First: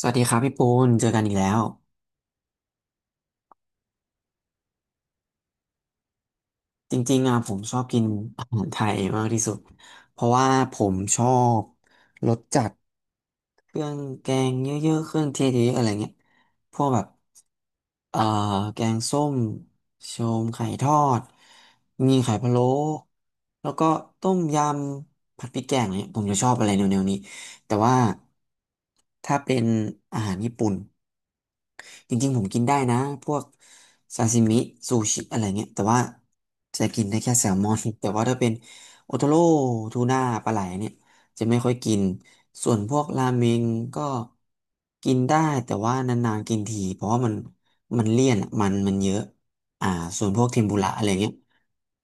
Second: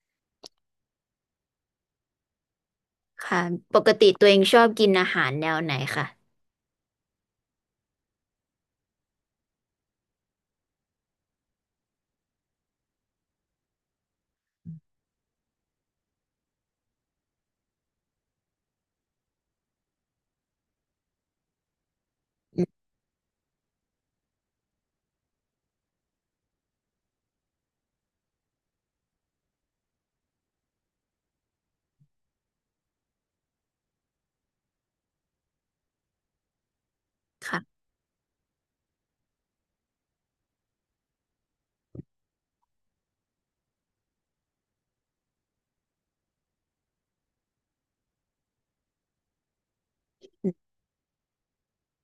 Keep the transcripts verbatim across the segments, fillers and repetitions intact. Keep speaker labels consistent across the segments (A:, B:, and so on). A: สวัสดีครับพี่ปูนเจอกันอีกแล้ว
B: ค่ะปกติตัวเองชอบกินอาหารแนวไหนคะ
A: จริงๆอ่ะผมชอบกินอาหารไทยมากที่สุดเพราะว่าผมชอบรสจัดเครื่องแกงเยอะๆ เครื่องเทศเยอะๆอะไรเงี้ยพวกแบบเอ่อแกงส้มโชมไข่ทอดมีไข่พะโล้
B: อืม
A: แล้วก็ต้มยำผัดพริกแกงอะไรเนี่ยผมจะชอบอะไรแนวๆนี้แต่ว่าถ้าเป็นอาหารญี่ปุ่น จริงๆผมกินได้นะพวกซาซิมิซูชิอะไรเงี้ยแต่ว่าจะกินได้แค่แซลมอ
B: ค่ะ
A: น แต่ว่าถ้าเป็นโอโทโร่ทูน่าปลาไหลเนี่ยจะไม่ค่อยกินส่วนพวกราเมงก็กินได้แต่ว่านานๆกินทีเพราะว่ามันมันเลี่ยนอะมันมันเยอะอ่าส่วนพวกเทมปุระอะไรเงี้ย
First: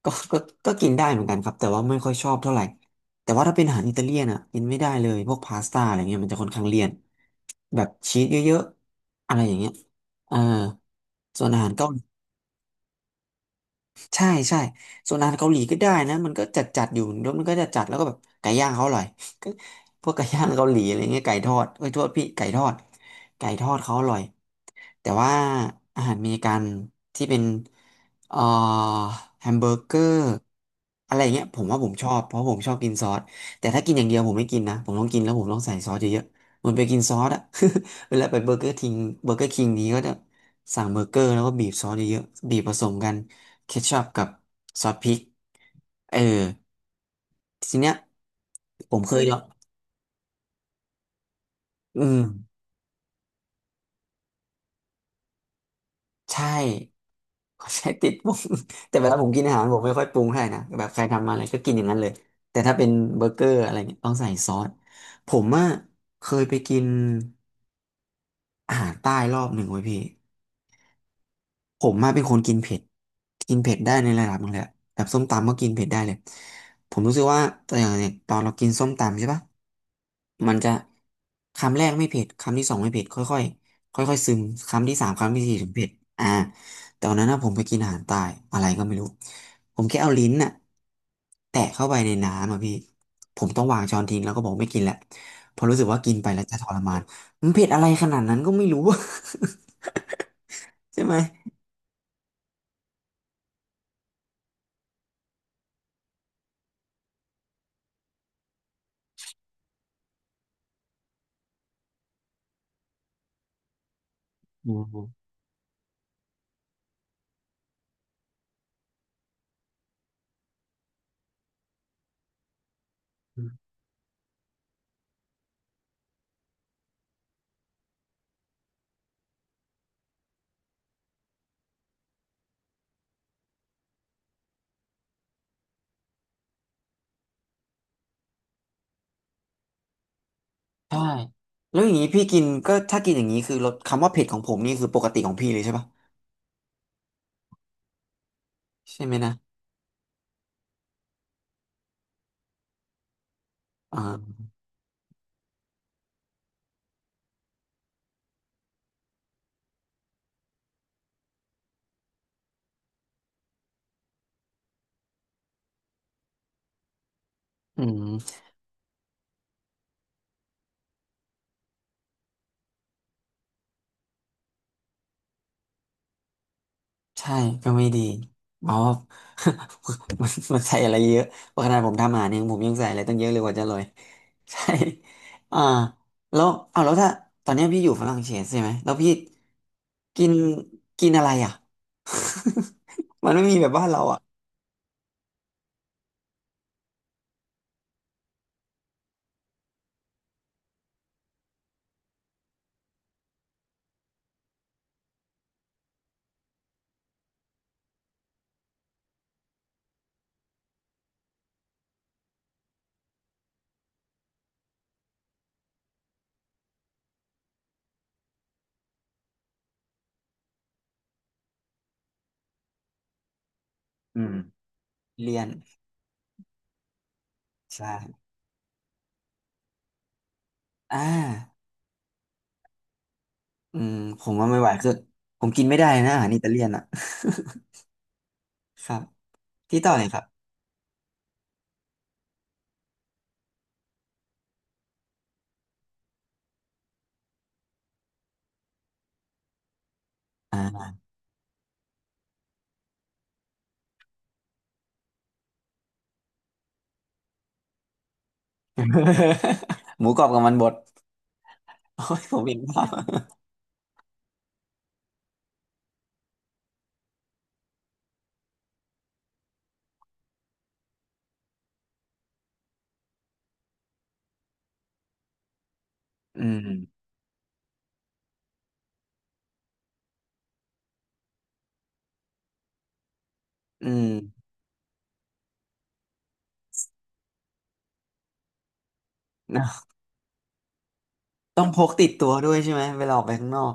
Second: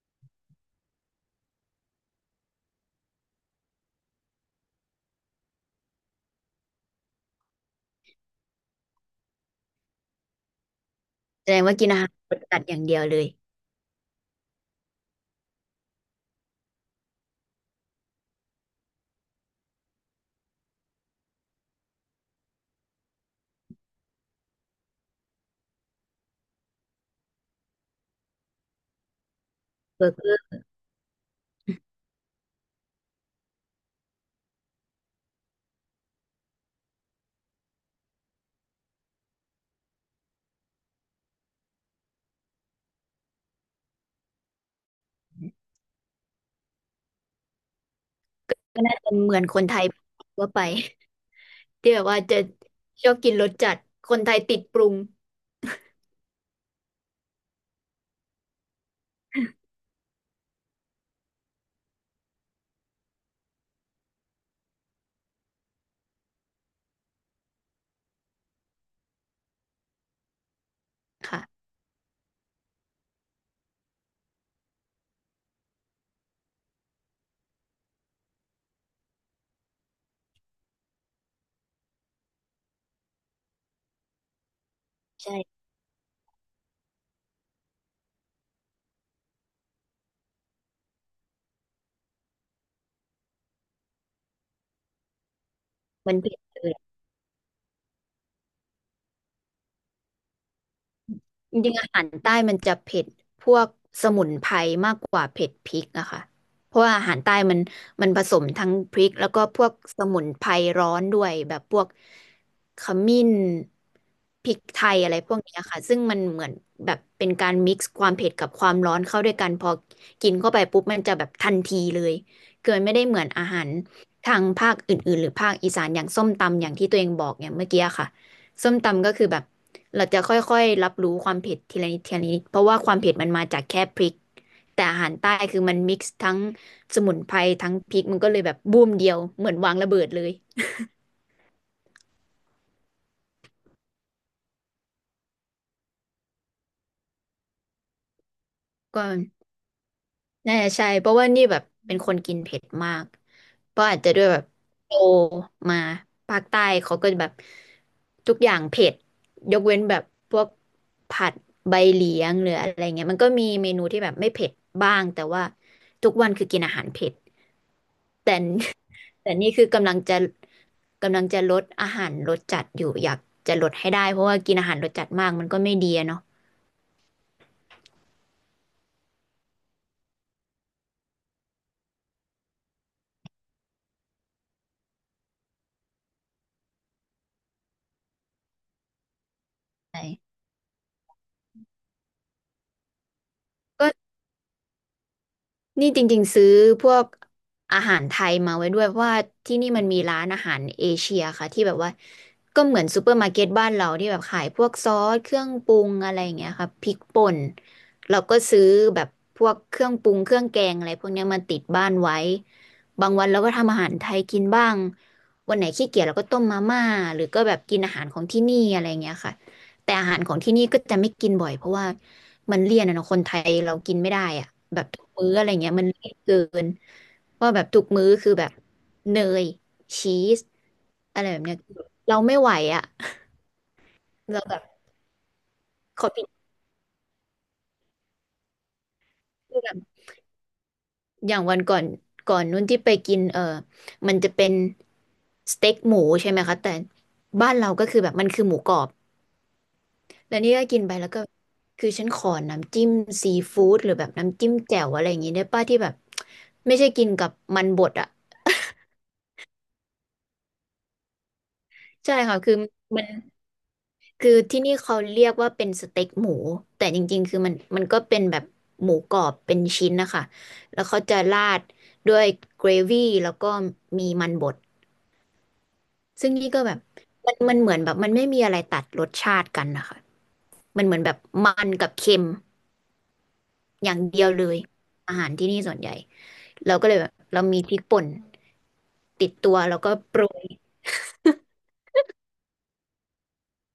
A: ก็ก็ก็กินได้เหมือนกันครับแต่ว่าไม่ค่อยชอบเท่าไหร่แต่ว่าถ้าเป็นอาหารอิตาเลียนอ่ะกินไม่ได้เลยพวกพาสต้าอะไรเงี้ยมันจะค่อนข้างเลี่ยน แบบชีสเยอะๆอะไรอย่างเงี้ยเออส่
B: แส
A: วน
B: ด
A: อา
B: ง
A: หาร
B: ว่ากิ
A: เกา
B: น
A: ห
B: อา
A: ลี
B: หารรสจัดอย่างเดียวเลย
A: ใช่ใช่ส่วนอาหารเกาหลีก็ได้นะมันก็จัดจัดอยู่แล้วมันก็จะจัดแล้วก็แบบไก่ย่างเขาอร่อย ก็พวกไก่ย่างเกาหลีอะไรเงี้ยไก่ทอดเอ้ยโทษพี่ไก่ทอดไก่ทอดเขาอร่อย แต่ว่าอาหารอเมริกันที่เป็นเอ่อแฮมเบอร์เกอ
B: เบอร์
A: ร์
B: เกอร์
A: อะไรอย่างเงี้ยผมว่าผมชอบเพราะผมชอบกินซอสแต่ถ้ากินอย่างเดียวผมไม่กินนะผมต้องกินแล้วผมต้องใส่ซอสเยอะๆเหมือนไปกินซอสอะ เวลาไปเบอร์เกอร์ทิงเบอร์เกอร์คิงนี้ก็จะสั่งเบอร์เกอร์แล้วก็บีบซอสเยอะๆบีบผสมกันเคชัพกับซอสพริกเออทีเนี้ย
B: ก็
A: ผ
B: น่า
A: ม
B: จะ
A: เคย
B: เห
A: ล
B: มื
A: อ
B: อ
A: ง
B: นคนไทยทั่วไป ที่แบ
A: อื
B: บ
A: ม
B: ว่าจะชอบกินรสจัดคนไทยติดปรุง
A: ใช่ ขใช้ติดปรุง แต่เวลาผมกินอาหารผมไม่ค่อยปรุงให้นะแบบใครทำมาอะไรก็กินอย่างนั้นเลยแต่ถ้าเป็นเบอร์เกอร์อะไรเนี่ยต้องใส่ซอสผมอ่ะเคยไปกินอาหารใต้รอบหนึ่งไว้ยพี่
B: ค่ะ
A: ผมมาเป็นคนกินเผ็ดกินเผ็ดได้ในระดับหนึงเลยอะแบบส้มตำก็กินเผ็ดได้เลยผมรู้สึกว่าแต่อย่างเนี่ยตอนเรากินส้มตำใช่ปะ มันจะคำแรกไม่เผ็ดคำที่สองไม่เผ็ดค่อยๆค่อยๆซึมคำที่สามคำที่สี่
B: ใช่
A: ถึงเผ็ดอ่าแต่วันนั้นนะผมไปกินอาหารใตายอะไรก็ไม่รู้ผมแค่เอาลิ้นน่ะแตะเข้าไปในน้ำอ่ะพี่ผมต้องวางช้อนทิ้งแล้วก็บอกไม่กินและเพราะรู้สึกว่ากิ
B: มั
A: น
B: น
A: ไป
B: เผ็ด
A: แล้วจะท
B: เลย
A: รมานมันเผ็ดอะไรขนาดนั้นก็ไม่รู้ ใช่ไหม
B: จริงๆอาหารใต้มันจะเผ็ดพวกสมุนไพรมากกว่าเผ็ดพริกอะค่ะเพราะว่าอาหารใต้มันมันผสมทั้งพริกแล้วก็พวกสมุนไพรร้อนด้วยแบบพวกขมิ้นพริก
A: อื
B: ไทย
A: ม
B: อะไรพวกเนี้ยค่ะซึ่งมันเหมือนแบบเป็นการมิกซ์ความเผ็ดกับความร้อนเข้าด้วยกันพอกินเข้าไปปุ๊บมันจะแบบทันทีเลยคือมันไม่ได้เหมือนอาหารทางภาคอื่นๆหรือภาคอีสานอย่างส้มตำอย่างที่ตัวเองบอกเนี่ยเมื่อกี้ค่ะ ส้มตำก็คือแบบเราจะค่อยๆรับรู้ความเผ็ดทีละนิดทีละนิดเพราะว่าความเผ็ดมันมาจากแค่พริกแต่อาหารใต้คือมันมิกซ์ทั้งสมุนไพรทั้งพริกมันก็เลยแบบบูมเดียวเหมือนวางระเบิดเลย
A: ใช่แล้วอย่างนี้พี่กินก็ถ้ากินอย่างนี้คือรสคำว่าเผ็ดของผมนี่คือปกติของพี่เลยใช่ปะ
B: ก็
A: ใช่ไหมนะ
B: น่าจะใช่เพราะว่านี่แบบเป็นคนกินเผ็ดมากเพราะ
A: อ่
B: อาจจะด้วยแบบ
A: า
B: โตมาภาคใต้เขาก็แบบทุกอย่างเผ็ดยกเว้นแบบพวกผัดใบเหลียงหรืออะไรเงี้ยมันก็มีเมนูที่แบบไม่เผ็ดบ้างแต่ว่าทุกวันคือกินอาหารเผ็ด
A: อืม
B: แต่แต่นี่คือกำลังจะกำลังจะลดอาหารรสจัดอยู่อยากจะลดให้ได้เพราะว่ากินอาหารรสจัดมากมันก็ไม่ดีอะเนาะ
A: ใช่ก็ไม่ดีเพราะ ว่า มันมันใส่อะไรเยอะเพราะขนาดผมทำอาหารเองผมยังใส่อะไรตั้งเยอะเลยกว่าจะอรย ใช่อ่าแล้วเอาแล้วถ้าตอนเนี้ยพี่อยู่ฝรั่งเศสใช่ไหมแล้วพี่
B: ใช่
A: กินกินอะไรอ่ะ มันไม่มีแบบบ้า
B: ก็
A: นเราอ่ะ
B: นี่จริงๆซื้อพวกอาหารไทยมาไว้ด้วยเพราะว่าที่นี่มันมีร้านอาหารเอเชียค่ะที่แบบว่าก็เหมือนซูเปอร์มาร์เก็ตบ้านเราที่แบบขายพวกซอสเครื่องปรุงอะไรอย่างเงี้ยค่ะพริกป่นเราก็ซื้อแบบพวกเครื่องปรุงเครื่องแกงอะไรพวกเนี้ยมาติดบ้านไว้บางวันเราก็ทำอาหารไทยกินบ้างวันไหนขี้เกียจเราก็ต้มมาม่าหรือก็แบบกินอาหารของที่นี่อะไรอย่างเงี้ยค่ะ แต่อาหารของที่นี่ก็จะไม่กินบ่อยเพราะว่ามันเลี่ยนอะเนาะคนไทยเรากินไม่
A: อื
B: ได้
A: ม
B: อะแบบทุกมื้อ
A: เลีย
B: อะ
A: น
B: ไรเงี้ยมันเลี่ยนเกินว่าแบบทุกมื้อ
A: ใช่
B: คือแบบเนยชีส
A: อ่
B: อะไรแบบเนี้ย
A: า
B: เราไม่ไหวอะ
A: อืมผม
B: เรา
A: ว่า
B: แบ
A: ไม่
B: บ
A: ไหวคือผมกินไม่ได้
B: ขอ
A: นะอา
B: ปิ
A: หาร
B: ด
A: อิตาเลียนอ่ะ ครับ
B: เรื่อง
A: ที่ต่อเลยครับ
B: อย่างวันก่อนก่อนนู้นที่ไปกินเออมันจะเป็นสเต็กหมูใช่ไหมคะแต่บ้านเราก็คือแบบมันคือหมูกรอบ แล้วนี่ก็กิน
A: อ่า
B: ไปแล้วก็คือฉันขอน้ำจิ้มซีฟู้ดหรือแบบน้ำจิ้มแจ่วอะไรอย่างงี้ได้ป้าที่แบบไม่ใช่กินกับมันบดอ่ะ
A: หมูกรอบกับมันบด โอ้
B: ใช่
A: ยผ
B: ค่ะ
A: ม
B: คือ
A: เห็นภา
B: มัน
A: พ
B: คือที่นี่เขาเรียกว่าเป็นสเต็กหมูแต่จริงๆคือมันมันก็เป็นแบบหมูกรอบเป็นชิ้นนะคะแล้วเขาจะราดด้วยเกรวี่แล้วก็มีมันบดซึ่ง
A: อื
B: นี่ก็แบบ
A: ม
B: มันมันเหมือนแบบมันไม่มีอะไรตัดรสชาติกันนะคะมันเหมือนแบบมันกับเค็ม
A: อื
B: อย่าง
A: ม
B: เดียวเลยอาหารที่นี่ส่วนใหญ่ เราก็เลยแบบเรามีพริกป่นติดตัว
A: นะ
B: แล้วก็โปรย
A: ต้องพกติดตัวด้วยใช่ไหมเวลาออกไปข้างนอก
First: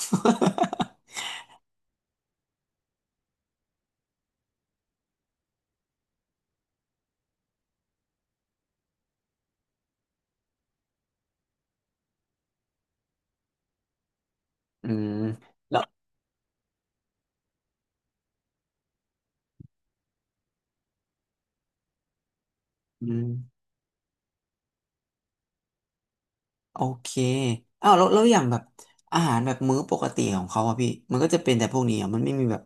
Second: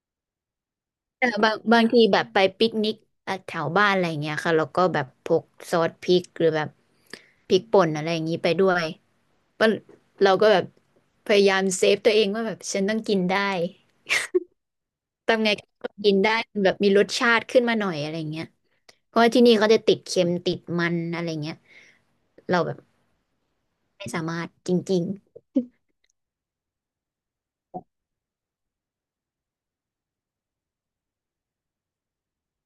B: แต่บางบางทีแบบไปปิกนิกอ่ะแถวบ้านอะไรอย่างเงี้ยค่ะเราก็แบบพกซอสพริกหรือแบบพริกป่นอะไรอย่างงี้ไปด้วยก็เราก็แบบพยายามเซฟตัวเองว่าแบบฉันต้องกินได้
A: อืม
B: ทำไง
A: แล้ว
B: ก็กินได้แบบมีรสชาติขึ้นมาหน่อยอะไรอย่างเงี้ยเพราะว่าที่นี่เขาจะติดเค็มติดมันอะไรเงี้ยเราแบบ
A: อืม
B: ไม่สามารถจริง
A: โอเคอ้าวแล้วแล้วอย่างแบบอาหารแบบมื้อปกติของเขาอะพี่มันก็จะเป็นแต่พวกนี้อะมันไม่มีแบบ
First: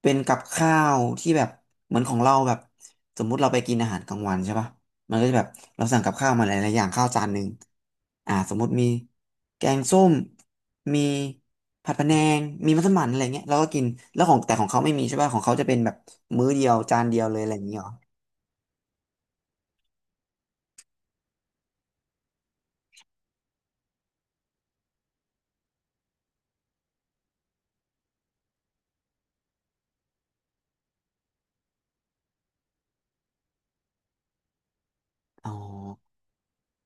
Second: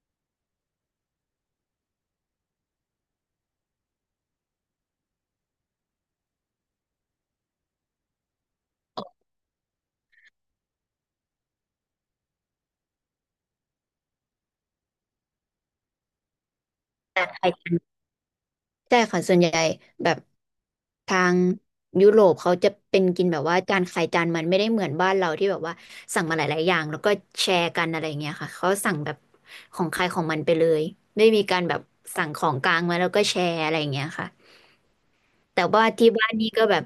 A: เป็นกับข้าวที่แบบเหมือนของเราแบบสมมุติเราไปกินอาหารกลางวันใช่ปะมันก็จะแบบเราสั่งกับข้าวมาหลายๆอย่างข้าวจานหนึ่งอ่าสมมุติมีแกงส้มมีผัดพะแนงมีมัสมั่นอะไรเงี้ยเราก็กินแล้วของแต่ของเขาไม่มีใช่ปะของเขาจะเป็นแบบมื้อเดียวจาน
B: ๆ
A: เดีย
B: แต่
A: วเล
B: ไท
A: ยอะ
B: ย
A: ไรอย่างเงี้ยเหรอ
B: ใช่ค่ะส่วนใหญ่แบบทางยุโรปเขาจะเป็นกินแบบว่าจานใครจานมันไม่ได้เหมือนบ้านเราที่แบบว่าสั่งมาหลายๆอย่างแล้วก็แชร์กันอะไรเงี้ยค่ะเขาสั่งแบบของใครของมันไปเลยไม่มีการแบบสั่งของกลางมาแล้วก็แชร์อะไรเงี้ยค่ะ
A: อ๋อ
B: แต่ว่าที่บ้านนี่ก็แบบ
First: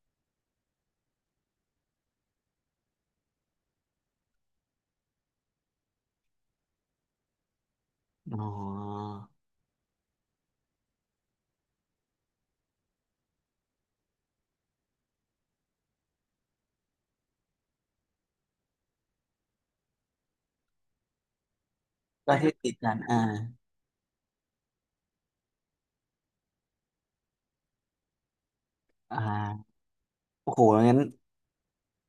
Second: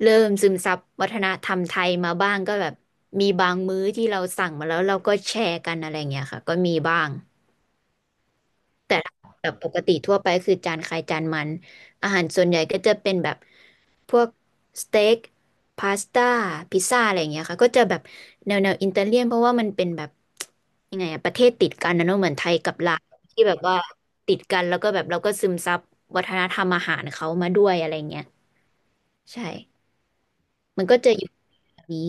B: เริ่มซึมซับวัฒนธรรมไทยมาบ้างก็แบบมีบางมื้อที่เราสั่งมาแล้วเราก็แชร์กันอะไรเงี้ยค่ะก็มีบ้าง
A: อ๋
B: แต่
A: อ
B: ถ้าแบบปกติทั่วไปคือจานใครจานมันอาหารส่วนใหญ่ก็จะเป็นแบบพวกสเต็กพาสต้าพิซซ่าอะไรอย่างเงี้ยค่ะก็จะแบบแนวแนวอิตาเลียนเพราะว่ามันเป็นแบบยังไงอะประเทศติดกันนะเนอะเหมื
A: ก็
B: อนไท
A: ที่
B: ย
A: ติ
B: กั
A: ด
B: บ
A: กั
B: ลา
A: น
B: ว
A: อ่า
B: ที่แบบว่าติดกันแล้วก็แบบเราก็ซึมซับวัฒนธรรมอาหารเขามาด้วยอะไรเงี้ย
A: อ่
B: ใช่
A: าโอ้โห
B: มัน
A: งั้
B: ก็
A: น
B: จะอยู่แบบนี้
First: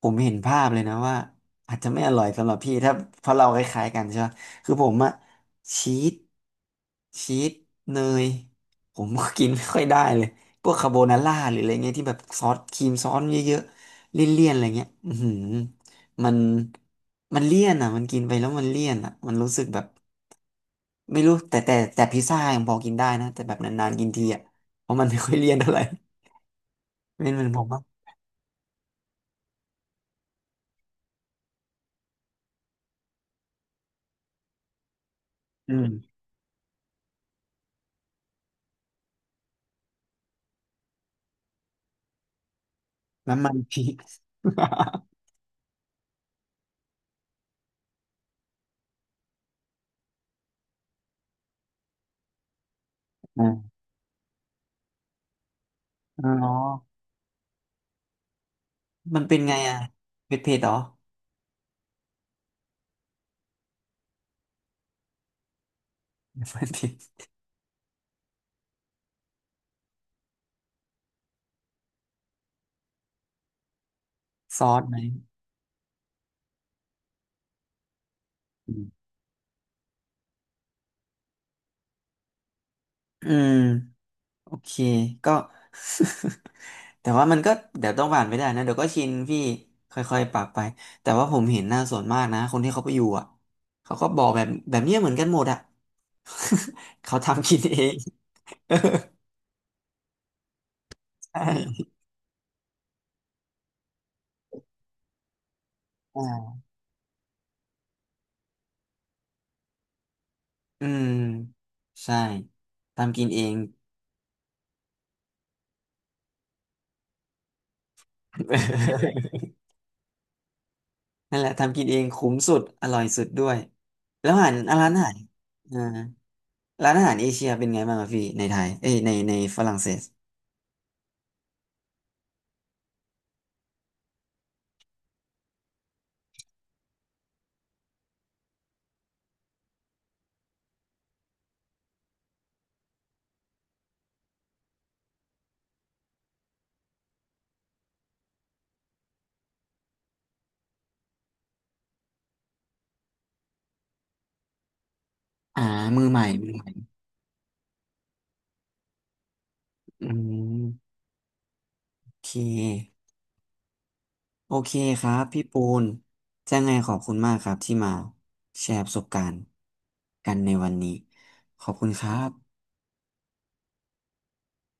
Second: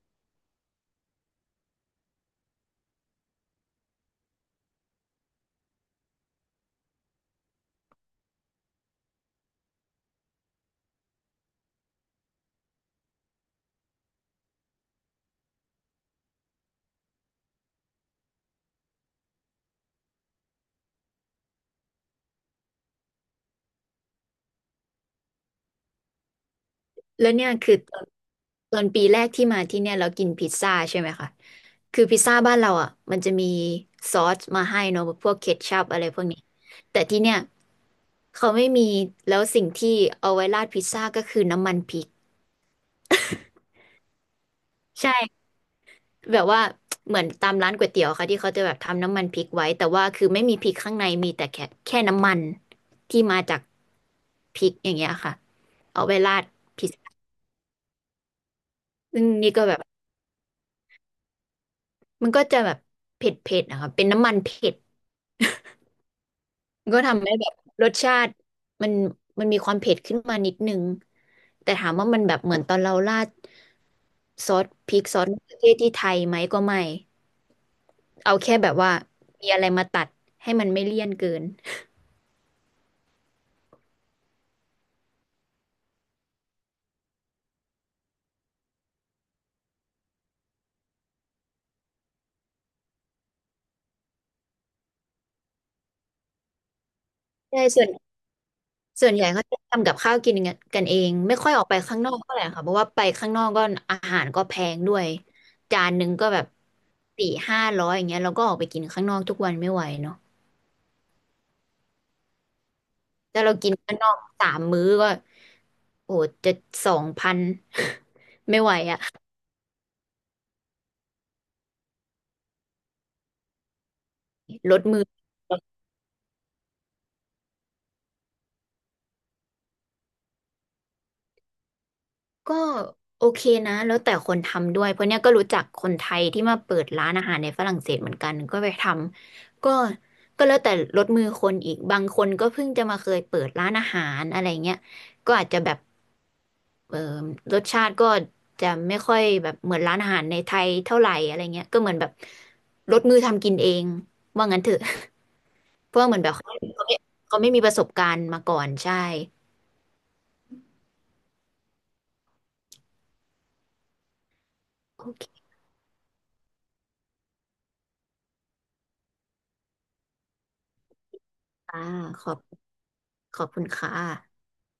A: ผมเห็นภาพเลยนะว่าอาจจะไม่อร่อยสำหรับพี่ถ้าเพราะเราคล้ายๆกันใช่ไหมคือผมอะชีสชีสเนยผมก็กินไม่ค่อยได้เลยพวกคาโบนาร่าหรืออะไรเงี้ยที่แบบซอสครีมซอสเยอะๆเลี่ยนๆอะไรเงี้ยอือหือมันมันเลี่ยนอะมันกินไปแล้วมันเลี่ยนอะมันรู้สึกแบบไม่รู้แต่แต่แต่พิซซ่ายังพอกินได้นะแต่แบบนานๆกินทีอะเพราะมันไม่ค่อยเลี่ยนเท่าไหร่
B: แล้
A: เป็
B: ว
A: นเหมื
B: เนี่
A: อน
B: ย
A: ผม
B: คือ
A: อ่ะ
B: ตอนตอนปีแรกที่มาที่เนี่ยเรากินพิซซ่าใช่ไหมคะ คือพิซซ่าบ้านเราอ่ะมันจะมีซอสมาให้เนอะพวกเค
A: อื
B: ชัพอะไรพ
A: ม
B: วกนี้แต่ที่เนี่ยเขาไม่มีแล้วสิ่งที่เอาไว้ราดพิซซ่าก็คือน้ำมันพริก
A: น้ำมัน พริก
B: ใช่แบบว่าเหมือนตามร้านก๋วยเตี๋ยวค่ะที่เขาจะแบบทำน้ำมันพริกไว้แต่ว่าคือไม่มีพริกข้างในมีแต่แค่แค่น้ำมันที่มาจาก พริกอย่างเงี้ยค่ะเอาไว้
A: อ๋อ
B: ราดพิซซ่า
A: มัน
B: ซึ่ง
A: เป็น
B: นี่
A: ไง
B: ก็แบ
A: อ่ะ
B: บ
A: เผ็ดเผ็ดเหรอ
B: มันก็จะแบบเผ็ดๆนะคะเป็นน้ำมันเผ็ด
A: มันเผ็
B: ก็
A: ด
B: ทำให้แบบรสชาติมันมันมีความเผ็ดขึ้นมานิดนึงแต่ถามว่ามันแบบเหมือนตอนเราราดซอ
A: ซ
B: ส
A: อส
B: พ
A: ไหม
B: ริกซอสมะเขือเทศที่ไทยไหมก็ไม่เอาแค่แบ
A: อื
B: บว่า
A: ม
B: มีอะไรมาตัดให้มันไม่เลี่ยนเกิน
A: อืมโอเคก็ แต่ว่ามันก็เดี๋ยวต้องผ่านไปได้นะเดี๋ยวก็ชินพี่ค่อยๆปรับไปแต่ว่าผมเห็นหน้าส่วนมากนะคนที่เขาไปอยู่อ่ะเขาก็บอกแบบแบบเนี้ยเหมือนกันหมดอ่ะ เขาทำกิ
B: ใช่
A: นเอ
B: ส่วน
A: ง
B: ส่วนใหญ่ เขาจะทำกับข้าวกินกันกันเอง
A: ใ
B: ไม่ค่อยออกไป
A: ช่
B: ข้างนอกเท่าไหร่ค่ะเพราะว่าไปข้างนอกก็อาหารก็แพงด้วยจานหนึ่งก็แบบ
A: อ่า
B: สี่ห้าร้อยอย่างเงี้ยเราก็ออกไปกินข้างนอกทุกวันไม่ไหวเนาะ
A: อืมใช่ทำกิน
B: แต่
A: เอ
B: เรา
A: ง
B: กินข้างนอกสามมื้อก็โอ้โหจะสองพัน ไม่ไหวอะ
A: นั่นแหละทำกินเองคุ้มสุดอร่อยสุดด้วยแล้วอาหาร
B: ล
A: อ่ะ
B: ด
A: ร้าน
B: มื
A: อา
B: อ
A: หารอ่าร้านอาหารเอเชียเป็นไงบ้างอะพี่ในไทยเอ้ยในในฝรั่งเศส
B: ก็โอเคนะแล้วแต่คนทำด้วยเพราะเนี้ยก็รู้จักคนไทยที่มาเปิดร้านอาหารในฝรั่งเศสเหมือนกันก็ไปทำก็ก็แล้วแต่ลดมือคนอีกบางคนก็เพิ่งจะมาเคยเปิดร้านอาหารอะไรเงี้ยก็อาจจะแบบเออรสชาติก็จะไม่ค่อยแบบเหมือนร้านอาหารในไทยเท่าไหร่อะไรเงี้ยก็เหมือนแบบลดมือทำกินเองว่างั้นเถอะ
A: อ่า
B: เพื่
A: มื
B: อ
A: อ
B: เหมื
A: ให
B: อน
A: ม่
B: แบบ
A: มือ
B: เขา
A: ให
B: เขา
A: ม่
B: ไม่เขาไม่มีประสบการณ์มาก่อนใช่
A: อืมโอเคโอเคค
B: โอ
A: รับ
B: เค
A: พี่ปูนจะไงขอบคุณมากครับที่มาแชร์ประสบการณ์กันในวันนี้ขอบ
B: ค่ะ
A: คุณครั
B: ขอบ
A: บ
B: ขอบคุณค่ะ